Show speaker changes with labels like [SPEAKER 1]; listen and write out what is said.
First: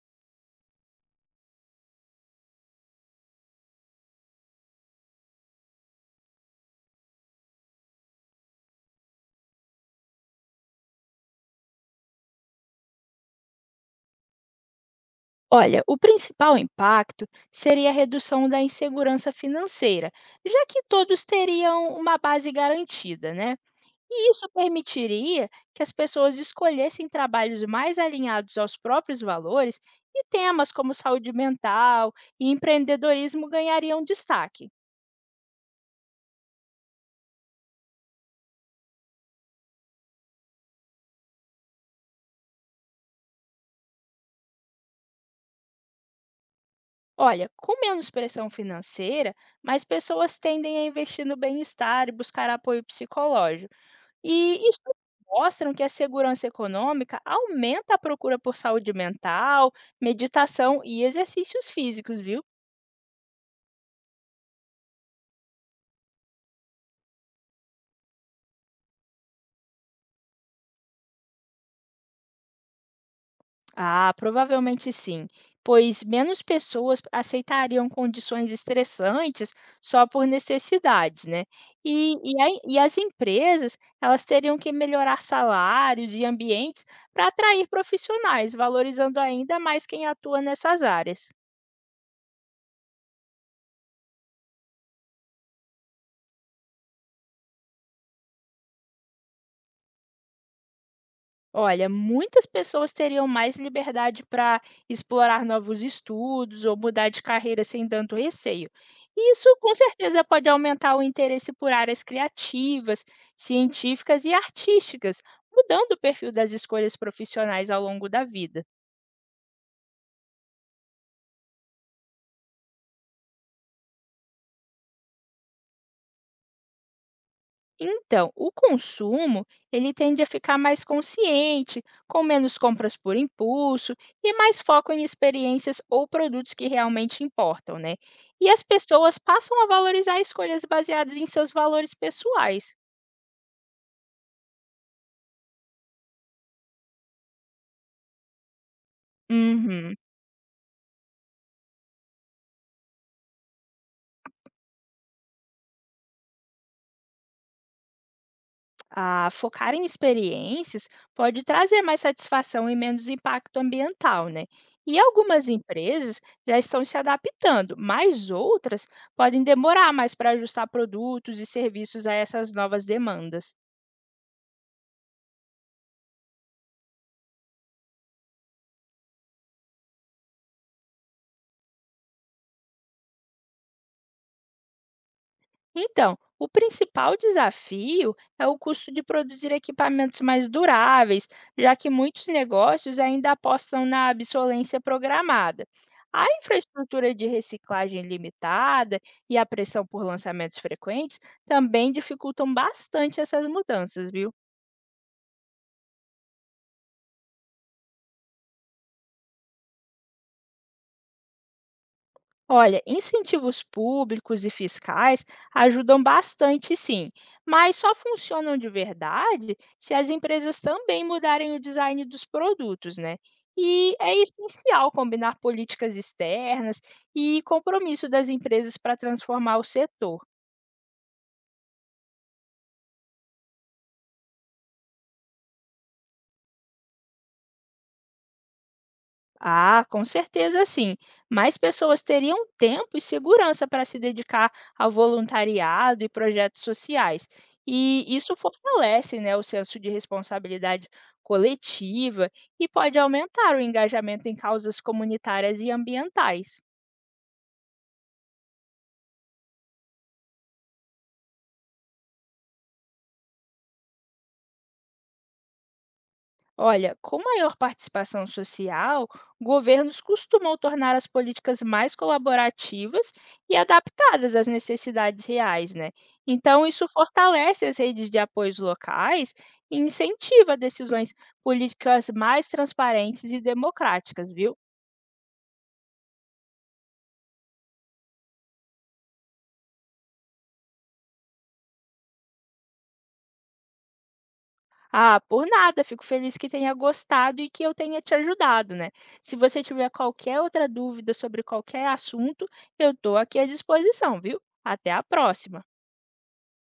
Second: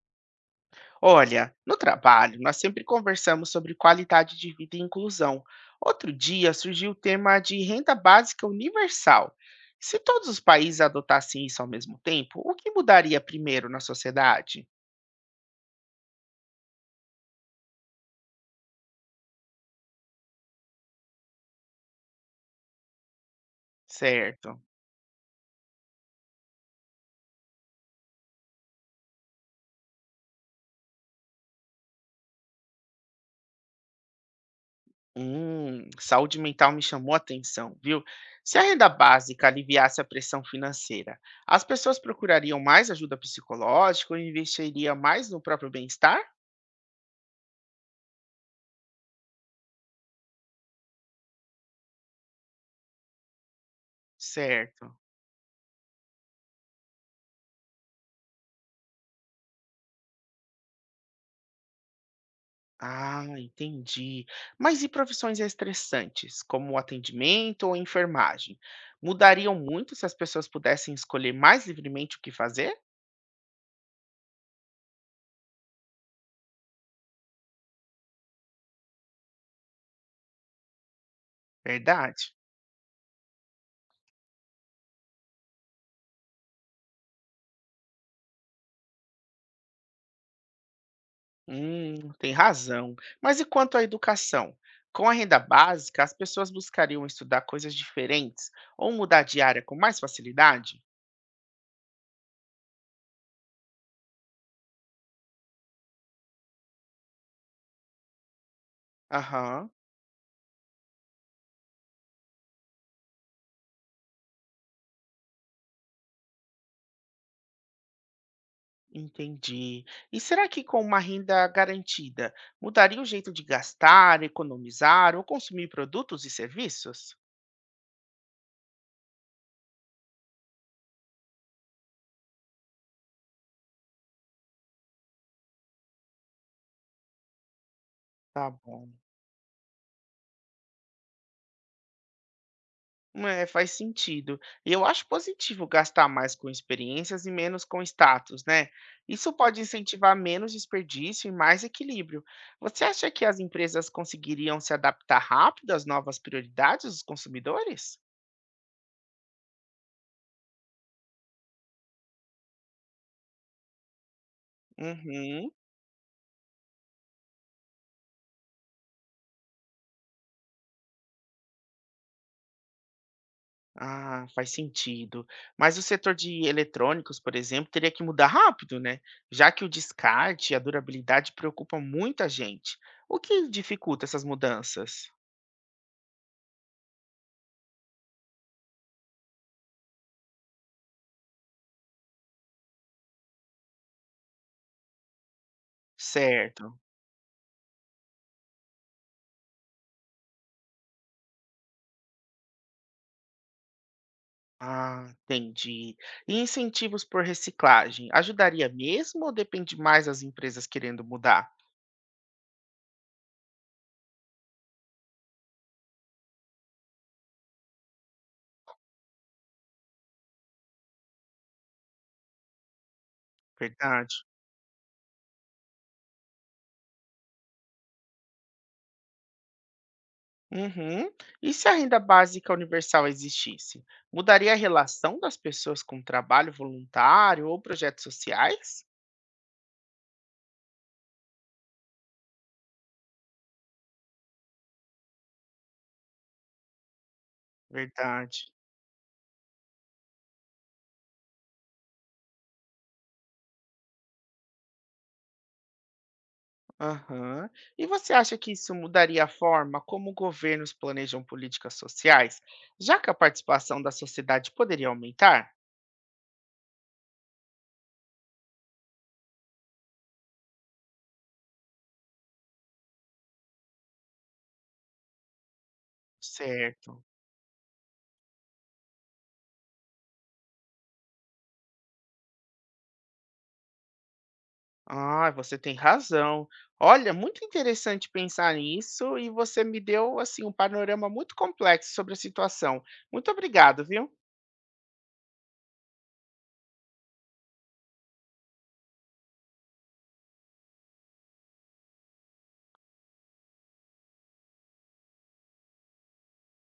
[SPEAKER 1] Olha, no trabalho, nós sempre conversamos sobre qualidade de vida e inclusão. Outro dia surgiu o tema de renda básica universal. Se todos os países adotassem isso ao mesmo tempo, o que mudaria primeiro na sociedade?
[SPEAKER 2] Olha, o principal impacto seria a redução da insegurança financeira, já que todos teriam uma base garantida, né? E isso
[SPEAKER 1] Certo.
[SPEAKER 2] permitiria que as pessoas escolhessem trabalhos mais alinhados aos próprios valores e temas como saúde mental e empreendedorismo ganhariam destaque.
[SPEAKER 1] Saúde mental me chamou a atenção, viu? Se a renda básica aliviasse a pressão financeira, as pessoas procurariam mais ajuda psicológica ou investiriam mais no próprio bem-estar?
[SPEAKER 2] Olha, com menos pressão financeira, mais pessoas tendem a investir no bem-estar e buscar apoio psicológico. E
[SPEAKER 1] Certo.
[SPEAKER 2] estudos mostram que a segurança econômica aumenta a procura por saúde mental, meditação e exercícios físicos, viu?
[SPEAKER 1] Ah, entendi. Mas e profissões estressantes, como o atendimento ou enfermagem? Mudariam muito se as pessoas pudessem escolher mais livremente o que fazer?
[SPEAKER 2] Ah, provavelmente sim, pois menos pessoas aceitariam condições estressantes só por necessidades, né? E,
[SPEAKER 1] Verdade?
[SPEAKER 2] e, aí- e as empresas, elas teriam que melhorar salários e ambientes para atrair profissionais, valorizando ainda mais quem atua nessas áreas.
[SPEAKER 1] Tem razão. Mas e quanto à educação? Com a renda básica, as pessoas buscariam estudar coisas diferentes ou mudar de área com mais facilidade?
[SPEAKER 2] Olha, muitas pessoas teriam mais liberdade para explorar novos estudos ou mudar de carreira sem tanto receio. E isso,
[SPEAKER 1] Aham,
[SPEAKER 2] com certeza, pode aumentar o interesse por áreas criativas, científicas e artísticas, mudando o perfil das escolhas profissionais ao longo da vida.
[SPEAKER 1] entendi. E será que com uma renda garantida, mudaria o jeito de gastar, economizar ou consumir produtos e serviços?
[SPEAKER 2] Então, o consumo, ele tende a ficar mais consciente, com menos compras por impulso e mais foco em experiências ou produtos que realmente importam, né?
[SPEAKER 1] Tá
[SPEAKER 2] E as
[SPEAKER 1] bom.
[SPEAKER 2] pessoas passam a valorizar escolhas baseadas em seus valores pessoais.
[SPEAKER 1] É, faz sentido. E eu acho positivo gastar mais com experiências e menos com status, né? Isso pode
[SPEAKER 2] Uhum.
[SPEAKER 1] incentivar menos desperdício e mais equilíbrio. Você acha que as empresas conseguiriam se adaptar rápido às novas prioridades dos consumidores?
[SPEAKER 2] Ah, focar em experiências pode trazer mais satisfação e menos impacto ambiental, né? E algumas
[SPEAKER 1] Uhum.
[SPEAKER 2] empresas já estão se adaptando, mas outras podem demorar mais para ajustar produtos e serviços a essas novas demandas.
[SPEAKER 1] Ah, faz sentido. Mas o setor de eletrônicos, por exemplo, teria que mudar rápido, né? Já que o descarte e a durabilidade preocupam muita gente. O que dificulta essas mudanças?
[SPEAKER 2] Então, o principal desafio é o custo de produzir equipamentos mais duráveis, já que muitos negócios ainda apostam na obsolescência programada. A
[SPEAKER 1] Certo.
[SPEAKER 2] infraestrutura de reciclagem limitada e a pressão por lançamentos frequentes também dificultam bastante essas mudanças, viu?
[SPEAKER 1] Ah, entendi. E incentivos por reciclagem, ajudaria mesmo ou depende mais das empresas querendo mudar?
[SPEAKER 2] Olha, incentivos públicos e fiscais ajudam bastante, sim, mas só funcionam de verdade se as empresas também mudarem o design dos produtos, né? E é
[SPEAKER 1] Verdade.
[SPEAKER 2] essencial combinar políticas externas e compromisso das empresas para transformar o setor.
[SPEAKER 1] Uhum. E se a renda básica universal existisse, mudaria a relação das pessoas com trabalho voluntário ou projetos sociais?
[SPEAKER 2] Ah, com certeza sim. Mais pessoas teriam tempo e segurança para se dedicar ao voluntariado e projetos sociais. E isso
[SPEAKER 1] Verdade.
[SPEAKER 2] fortalece, né, o senso de responsabilidade coletiva e pode aumentar o engajamento em causas comunitárias e ambientais.
[SPEAKER 1] Aham. E você acha que isso mudaria a forma como governos planejam políticas sociais, já que a participação da sociedade poderia aumentar?
[SPEAKER 2] Olha, com maior participação social, governos costumam tornar as políticas mais colaborativas e adaptadas às necessidades reais, né? Então, isso
[SPEAKER 1] Certo.
[SPEAKER 2] fortalece as redes de apoios locais e incentiva decisões políticas mais transparentes e democráticas, viu?
[SPEAKER 1] Ah, você tem razão. Olha, muito interessante pensar nisso e você me deu assim um panorama muito complexo sobre a situação. Muito obrigado, viu?
[SPEAKER 2] Ah, por nada, fico feliz que tenha gostado e que eu tenha te ajudado, né? Se você tiver qualquer outra dúvida sobre qualquer assunto, eu estou aqui à disposição, viu? Até a próxima!